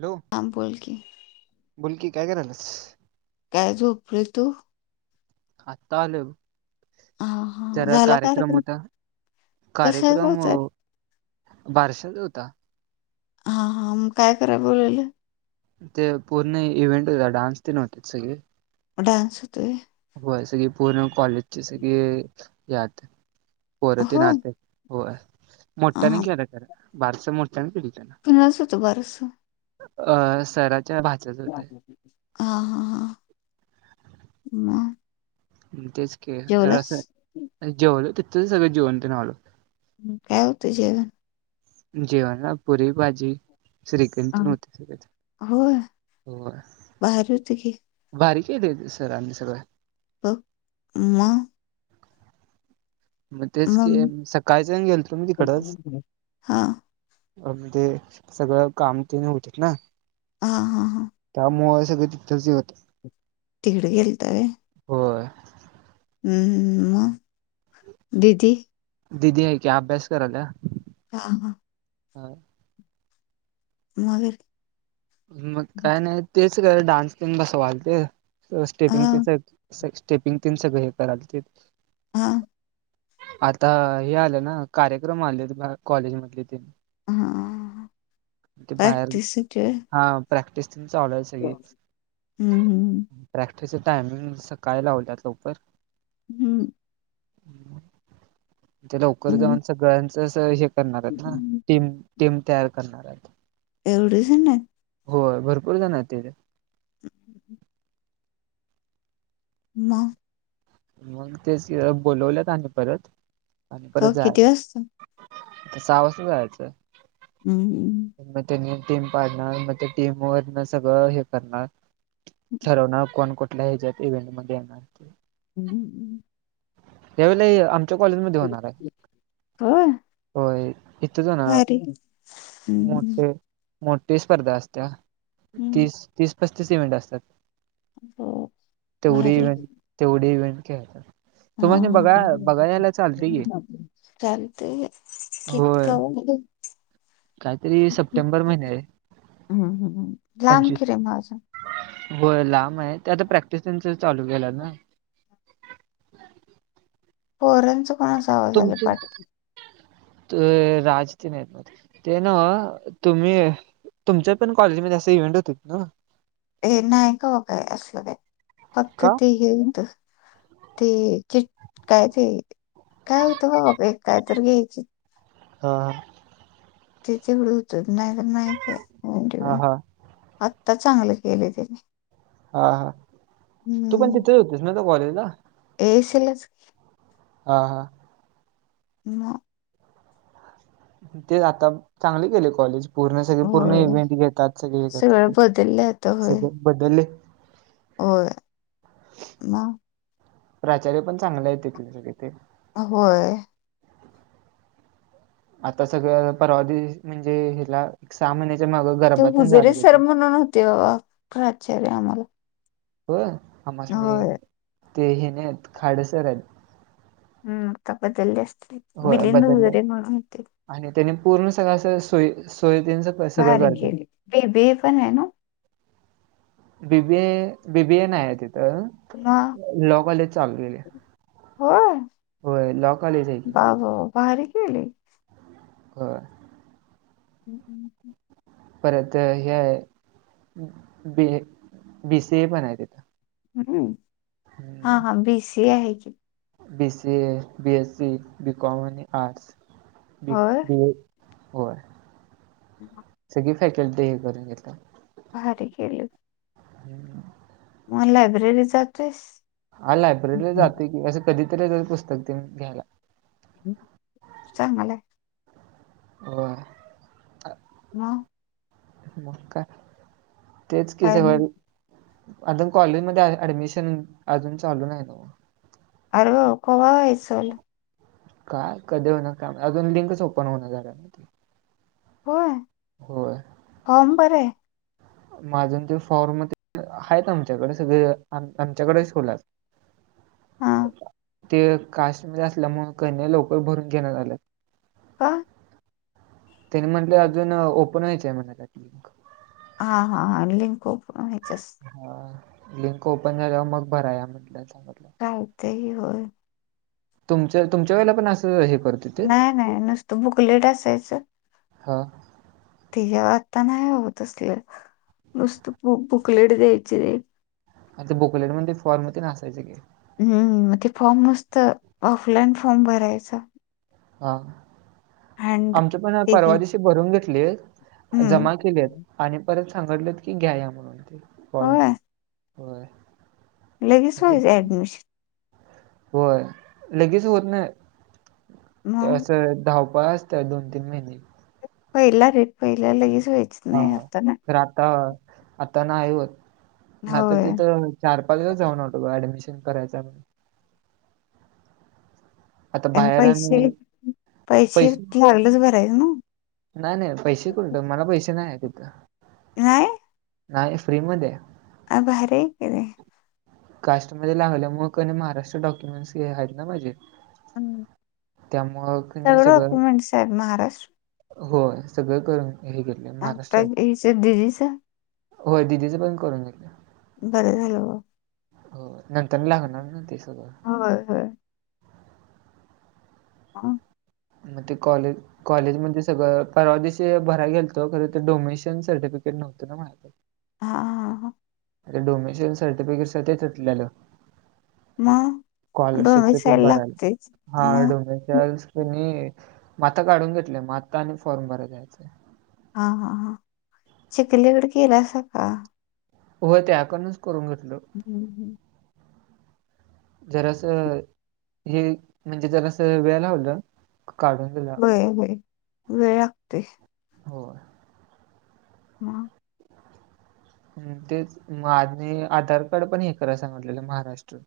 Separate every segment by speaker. Speaker 1: Hello!
Speaker 2: आम बोल की.
Speaker 1: बोलकी काय करालस.
Speaker 2: काय झोपरे तू.
Speaker 1: आता आलो.
Speaker 2: हा हा
Speaker 1: जरा
Speaker 2: झाला
Speaker 1: कार्यक्रम होता
Speaker 2: कशाच
Speaker 1: कार्यक्रम ओ.
Speaker 2: होतात
Speaker 1: बारशाच होता.
Speaker 2: हा हा मग काय करा बोलवलं.
Speaker 1: ते पूर्ण इव्हेंट होता, डान्स तेन व्हते सगळे.
Speaker 2: डान्स होतोय.
Speaker 1: व्हयं सगी पूर्ण कॉलेजची, सगे यात पोर ते
Speaker 2: हो
Speaker 1: नाचंत्यात. होय
Speaker 2: हा
Speaker 1: मोठ्याने केलं, तर बारसं मोठ्यान केल त्यानं.
Speaker 2: फिनास होत बारस.
Speaker 1: अ सराच्या भाच
Speaker 2: हा हा हा म.
Speaker 1: तेच के जर असं जेवल तिथं सगळं जेवण तेंन आलो.
Speaker 2: काय होत जेवण.
Speaker 1: जेवण ना पुरी, भाजी. श्रीखन
Speaker 2: हा
Speaker 1: पण होत. सगळं
Speaker 2: होय
Speaker 1: वा.
Speaker 2: भारी होत की
Speaker 1: भारी केलतं सराणी सगळं.
Speaker 2: प म.
Speaker 1: म तेच कीं
Speaker 2: मम्मी
Speaker 1: सकाळचं न गेल तो न तिकडच.
Speaker 2: हा
Speaker 1: अण ते सगळं काम, तेने होतेत ना.
Speaker 2: हा हां!
Speaker 1: त्यामुळ सगळ तीथचं हे होत.
Speaker 2: तिकड गेलता व्हयं.
Speaker 1: होय.
Speaker 2: म दीदी.
Speaker 1: दिदी आहे कीं अभ्यास कराल्या.
Speaker 2: हा हा!
Speaker 1: हं!
Speaker 2: मगर.
Speaker 1: मग काय नाही, तेच का डान्स तेन बसवायलते
Speaker 2: हा
Speaker 1: स्टेपिंग तेच स्टेपिंग तेंन सगळ हे कराल तेचं.
Speaker 2: हा!
Speaker 1: आता हे आलं ना कार्यक्रम, आलेत कॉलेज मधले तेन.
Speaker 2: हा
Speaker 1: ते बाहेर
Speaker 2: [unintelligible]
Speaker 1: हा. प्रॅक्टिस तेन चालू ए
Speaker 2: व्हय
Speaker 1: सगळीच.
Speaker 2: हम्म
Speaker 1: प्रॅक्टिसचे टाइमिंग सकाळी लावल्यात लवकर.
Speaker 2: हम्म.
Speaker 1: हम्म ते लवकर
Speaker 2: हम्म
Speaker 1: जाऊन सगळ्यांच हे करणार आहेत ना?
Speaker 2: हम्म.
Speaker 1: टीम टीम तयार करणार आहेत.
Speaker 2: एवढे जण?
Speaker 1: होय. भरपूर जण आहेत तिथे.
Speaker 2: ह. हं. हं. मग
Speaker 1: मग ते [unintelligible] बोलवल्यात आणि परत आणि परत
Speaker 2: का
Speaker 1: जा-
Speaker 2: किती वाजता
Speaker 1: त सहा वाजता जायाचं.
Speaker 2: हम्मम
Speaker 1: मग त्यांनी टीम पाडणार. मग ते टीम वर न सगळं हे करणार. ठरवणार. कोण कुठल्या ह्याच्यात इव्हेंट मध्ये येणार ते.
Speaker 2: हम्मम्
Speaker 1: या वेेळेला आमच्या कॉलेज मध्ये होणार आहे.
Speaker 2: होय
Speaker 1: होय. इथ जाणार.
Speaker 2: भारी
Speaker 1: मोठ्ठ
Speaker 2: हम्म.
Speaker 1: - मोठी स्पर्धा असत्या
Speaker 2: हम्म.
Speaker 1: तीस, तीस -पस्तीस इव्हेंट असतात.
Speaker 2: हो
Speaker 1: तेवढी
Speaker 2: भारी
Speaker 1: इवहेंट तेवढी इव्हेंट खेळतात.
Speaker 2: हा
Speaker 1: तुमानी
Speaker 2: हा.
Speaker 1: बघा, बघाय यायला चालत की.
Speaker 2: चालतय कि
Speaker 1: होय
Speaker 2: [unintelligible]
Speaker 1: काहीतरी सप्टेंबर महिना आहे
Speaker 2: हम्म हम्म्. लांब की रे म अजून.
Speaker 1: व्हय. लांब आहे. ते आता प्रॅक्टिस त्यांच चालू केलं ना?
Speaker 2: पोरांचं -
Speaker 1: तुमच, ते राजतेन आहेत मध्ये. ते ना? तुम्ही-तुमच्या पण कॉलेजमध्ये असे इव्हेंट होत्यात ना?
Speaker 2: हे नाही कावा काय असलं काय, फक्त
Speaker 1: का
Speaker 2: ते हे होत. ते च, काय ते? काय होतं बा बा काय तर [unintelligible]
Speaker 1: हा हा.
Speaker 2: ते तेवढं होत. नाही तर नाही काय-
Speaker 1: ह हा.
Speaker 2: आत्ता चांगलं केलय त्यानी.
Speaker 1: हा हा. तू पण तिथेच होतीस ना त्या कॉलेजला?
Speaker 2: येशिलच की -
Speaker 1: ह हा.
Speaker 2: मग -
Speaker 1: ते आता चांगल केलय कॉलेज. पूर्ण सगळे पूर्ण
Speaker 2: होय
Speaker 1: इव्हेंट घेतात. सगळे येतात.
Speaker 2: सगळं बदललं आता होय
Speaker 1: सगळ बदललय.
Speaker 2: होय. म?
Speaker 1: प्राचार्य पण चांगले आहेत तिथले तेे.
Speaker 2: होय.
Speaker 1: आता सगळं परवा दिस, म्हणजे हिला सहा महिन्याच्या माग-
Speaker 2: ते
Speaker 1: गरबा तेन झाला
Speaker 2: हुजरे सर
Speaker 1: तिथं
Speaker 2: म्हणून होते बा प्राचार्य आम्हाला.
Speaker 1: होय? आम्हास्नी
Speaker 2: होय
Speaker 1: ते हे नाही आहेत खाडे सर आहेत.
Speaker 2: हम्. आता बदलले असतील.
Speaker 1: होय.
Speaker 2: मिलिंद
Speaker 1: बदलले.
Speaker 2: वगैरे म्हणून होते
Speaker 1: आणि त्यानी पूर्ण सगळ सोय सोयच-
Speaker 2: भारी केली. बे बे पण आहे ना?
Speaker 1: बी बी ए, बी बी ए न आहे तिथं लॉ कॉलेज चालू केलय.
Speaker 2: हो?
Speaker 1: कॉलेज आहे
Speaker 2: बा
Speaker 1: तिथं.
Speaker 2: बो भारी केलय.
Speaker 1: ह.
Speaker 2: हम्म्.
Speaker 1: परत हे आहे बी. ए. बी सी ए पण आहे तिथं
Speaker 2: हम् हां हां बी सी ए आहे की
Speaker 1: B C A. B S C. BCom आणि आर्ट्स
Speaker 2: होय
Speaker 1: होय.
Speaker 2: ह.
Speaker 1: सगळी फॅसल्टी हे करून घेतलं.
Speaker 2: भारी की केलं.
Speaker 1: हम्म.
Speaker 2: मोहन लायब्ररीत जातोयस.
Speaker 1: हां लायब्ररीला जातो की असं कधीतरी पुस्तक त घ्यायला.
Speaker 2: चांगलाय.
Speaker 1: होय.
Speaker 2: हंं.
Speaker 1: हो काय तेच कि
Speaker 2: काय
Speaker 1: सगळ्या
Speaker 2: नाही.
Speaker 1: वई. अजून कॉलेजमध्ये ऍडमिशन अजून चालू नाही ना.
Speaker 2: आरे बाबा कवा व्हायचं चालू.
Speaker 1: काय कधी हो न का अजून लिंकच ओपन होण झा.
Speaker 2: होय.
Speaker 1: हो.
Speaker 2: फॉर्म भराय.
Speaker 1: माजून ते फॉर्म ते आहेत आमच्याकडे सगळे आमच्याकडेच ठेवल्यात. [unintelligible]
Speaker 2: हां.
Speaker 1: ते कास्ट असल्या म्हणून कन्या लवकरल भरून घेना झाल्यात.
Speaker 2: का?
Speaker 1: त्यांनी म्हटले अजून ओपन व्हायचय म्हणा त्या
Speaker 2: हां हां हां लिंक ओपन ह्याच्याच.
Speaker 1: हा लिंक ओपन झाल्यावर मग भराया म्हटलं सांगलं.
Speaker 2: चालतंयं की होय.
Speaker 1: तुमच्या तुमच्या वेळेला पण असं हे करत. होते
Speaker 2: नाही नाही नुसतं बुक लेट असायचं.
Speaker 1: हा.
Speaker 2: ते ज आता नाही होत असले नुसतं बु बुकलेट द्यायचे.
Speaker 1: आता बुकलेट मध्ये फॉर्म तेन आसायचं की
Speaker 2: हम्म मग ते फॉर्म नुसत ऑफलाईन फॉर्म भरायच.
Speaker 1: हां
Speaker 2: हँड
Speaker 1: आमची पण
Speaker 2: ते
Speaker 1: परवा
Speaker 2: घे
Speaker 1: दिशी भरून घेतली
Speaker 2: हम्म
Speaker 1: जमा केली आहेत. आणि परत सांगितलेत की घ्या या म्हणून तेळ
Speaker 2: होय लगेच व्हायचं ऍडमिशन
Speaker 1: होय लगेच होत नाही.
Speaker 2: मग
Speaker 1: असं धावपळ असत्या दोन तीन महिने
Speaker 2: पहिला रे पहिल्या लगेच व्हायचं.
Speaker 1: हां तर आता आता ना आहे होत नाता
Speaker 2: होय
Speaker 1: तिथं. चार पाच दिवस जाऊन आलो ग ॲडमिशन करायचं. आता बाहेर
Speaker 2: पैसे
Speaker 1: आम्ही
Speaker 2: पैसे लागलंच भरायंच आहे ना.
Speaker 1: नाय नाय पैसे कुठ मला पैसे नाही आहे तिथं.
Speaker 2: नाहीय.
Speaker 1: नाही फ्री मध्ये
Speaker 2: अ बर क र.
Speaker 1: कास्ट मध्ये लागल्यामु क महाराष्ट्र डॉक्युमेंट्स घ आहेत ना माझे
Speaker 2: हम्म.
Speaker 1: त्यामुळं क नी सगळं
Speaker 2: डॉक्युमेंट्स आहेत महाराष्ट्र
Speaker 1: होय सगळं करून हे घे
Speaker 2: आता हिच्या दिदीचा
Speaker 1: होय दिदीचं पण करून घेतले.
Speaker 2: बरं झालं हो.
Speaker 1: हो नंतर लागणार ना ते सगळं.
Speaker 2: होय होय. [unintelligible]
Speaker 1: म ते कॉलेज कॉलेजमध्ये सगळं परवा दिवशी भराय गेलतं खरं तर डोमेशन सर्टिफिकेट नव्हतं ना माझ्याकडे.
Speaker 2: हा हा हा.
Speaker 1: डोमेशल सर्टिफिकेटचा ते तुटलेल्या
Speaker 2: मग दोन्ही
Speaker 1: स्कॉलरशिपचा
Speaker 2: साईड
Speaker 1: तेन भराल
Speaker 2: लागतेच
Speaker 1: हा
Speaker 2: मग
Speaker 1: डोमेशल्स त्यांनी म आता काढून घेतले म आता आणि फॉर्म भरे द्यायचे.
Speaker 2: हा हा हा चिखलीकडे केला असं का?
Speaker 1: होय त्याकणच करून घेतलं.
Speaker 2: हम्म हम्म.
Speaker 1: [unintelligible] जरासा हे म्हणजे जरासा वेळ लावलं काढून घे
Speaker 2: होय होय वेळ लागते.
Speaker 1: हो.
Speaker 2: म
Speaker 1: हम्म तेच माझने आधार कार्ड पण हे करा सांगतलेलं महाराष्ट्र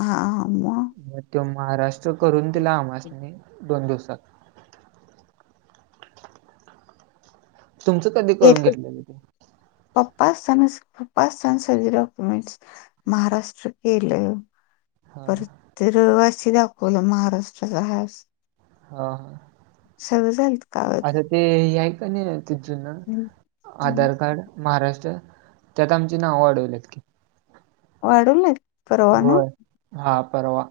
Speaker 2: हा हा म.
Speaker 1: मग तो महाराष्ट्र करून तिला आमस नी दोन दिवसात. तुमचं कधी करून घेतलेले ते?
Speaker 2: [unintelligible] महाराष्ट्र केलं.
Speaker 1: हां,
Speaker 2: परत रहिवासी दाखवलं महाराष्ट्राला आहेस.
Speaker 1: हा हा.
Speaker 2: सगळी झालतं
Speaker 1: अरे ते हे हाय क नाय ते जूनं
Speaker 2: हम्म, हम्म.
Speaker 1: आधार कार्ड? महाराष्ट्र त्यात आमची नावं वाढवलेत की.
Speaker 2: वाढवलेतं
Speaker 1: होय हा परवा.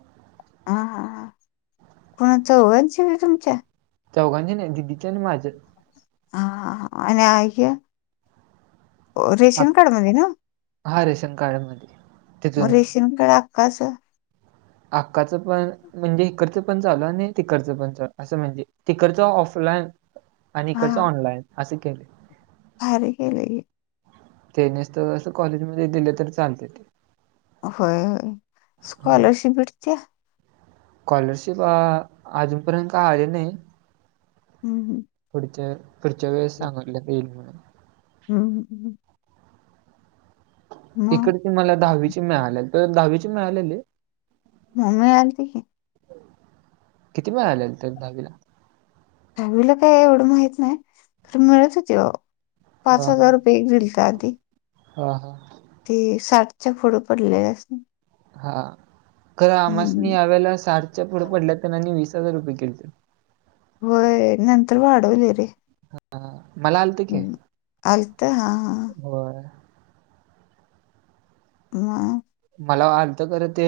Speaker 2: हा हा कोणाचा [unintelligible] आहे तुमच्या?
Speaker 1: चौघांने नाही दिदीचे आणि माझ्या.
Speaker 2: हा हा हा आणि आ हे रेशन कार्ड मध्ये ना?
Speaker 1: हा रेशन कार्डमध्ये. ते
Speaker 2: मग
Speaker 1: जुनं.
Speaker 2: रेशनकार्ड अक्काचा
Speaker 1: अक्काचं पण म्हणजे इकडचं पण चालू आणि तिकडचं पण चा असं म्हणजे तिकडचं ऑफलाईन आणि इकडचं
Speaker 2: हा
Speaker 1: ऑनलाईन असे केले.
Speaker 2: भारी केले की.
Speaker 1: ते नुस्तं असं कॉलेजमध्ये दिले तर चालते ते.
Speaker 2: होय होय स्कॉलरशिप भेटत्या?
Speaker 1: कॉलरशिप अ अजूनपर्यंत आली नाही.
Speaker 2: हम्म हम्म.
Speaker 1: फुढच्या फुढच्या वेळेस सांगलं देईल म्हणून
Speaker 2: हम्म हम्म हम्म. मग
Speaker 1: इकडचे मला दहावीचे मिळाल्या. तर दहावीचे मिळालेले
Speaker 2: मम्मी आणते की.
Speaker 1: किती मिळालेले त्याला दहावीला.
Speaker 2: दहावीला काही एवढ माहित नाही. तर मिळत होती पाच
Speaker 1: हा
Speaker 2: हजार रू पेग दिलता आदी.
Speaker 1: हा हा
Speaker 2: ते साठच्या पुढ पडले अस
Speaker 1: हा खर आमासनी
Speaker 2: हम्म
Speaker 1: यावेळेला साठच्या पुढं पडल्यात त्यांनी वीस हजार रुपये केलते
Speaker 2: व्हय नंतर वाढवले रे.
Speaker 1: हां मला आलत की
Speaker 2: हम्म. आलत हा हा
Speaker 1: होय
Speaker 2: [unintelligible]
Speaker 1: मला आलत खरं. ते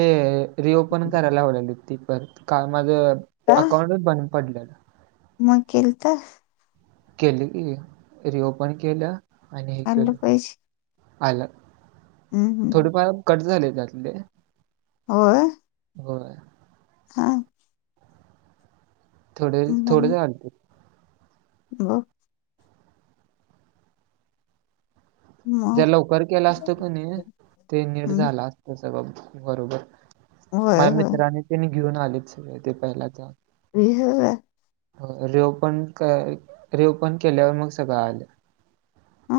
Speaker 1: रिओपन कराय लावल्यालीत ती परत काल माझं
Speaker 2: का
Speaker 1: अकाउंटच बंद पडलय ना.
Speaker 2: मग केलंत?
Speaker 1: केल की. रिओपन केल. आणि हे केल.
Speaker 2: आणलं पैसे
Speaker 1: आल
Speaker 2: हम्म हम्म
Speaker 1: थोडेफार कट झाले त्यातले.
Speaker 2: होय.
Speaker 1: होय.
Speaker 2: [unintelligible]
Speaker 1: थोडे थोडे
Speaker 2: मग
Speaker 1: झालते.
Speaker 2: [unintelligible]
Speaker 1: ज्या
Speaker 2: मग
Speaker 1: लवकर केल असत कि नाही. ते नीट
Speaker 2: हम्म
Speaker 1: झाल असत सगळ बरोबर.
Speaker 2: होय
Speaker 1: माया
Speaker 2: होय
Speaker 1: मित्रानी तेनी घेऊन आलेच. ते पहिलाचा
Speaker 2: [unintelligible]
Speaker 1: होय. रिओपन क रिओपन केल्यावर मग सगळं आल.
Speaker 2: हा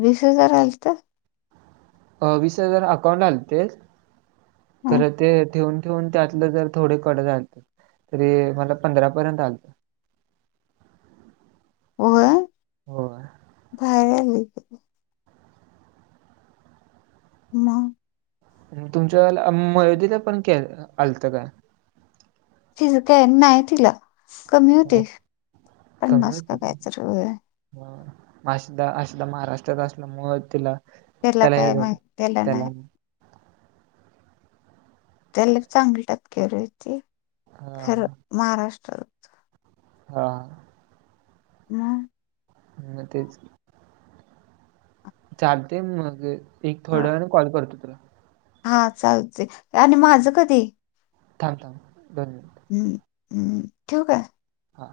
Speaker 2: वीस हजार आलत?
Speaker 1: अ वीस हजार अकाउंट आलतेत
Speaker 2: हं
Speaker 1: खर ते ठेवून ठेवून त्यातल जर थोडे कट झालते. तरी मला पंधरा पर्यंत आलते. होय.
Speaker 2: भाइर आली इथे. मग
Speaker 1: आणि तुमच्या वाल मयोदीला पण केल आलत काय?
Speaker 2: तिज काय नाही तिला कमी
Speaker 1: हा,
Speaker 2: होते. पन्नास का काय तर होय.
Speaker 1: म आसिधा आसिधा महाराष्ट्रात असल्यामुळं तिला त्याला ये
Speaker 2: काय
Speaker 1: झालं
Speaker 2: माहित
Speaker 1: त्याला
Speaker 2: नाही त्याला लई चांगली टक्केवारी होती.
Speaker 1: हा
Speaker 2: खरं महाराष्ट्रात
Speaker 1: हा
Speaker 2: हा
Speaker 1: मग तेच चालतय मग. अ एक
Speaker 2: हा
Speaker 1: थोड्या वेळाने कॉल करतो तुला.
Speaker 2: हा चालतय. आणि माझ कधी?
Speaker 1: थांब थांब दोन मिनट.
Speaker 2: हम्म उम ठेऊ का?
Speaker 1: हा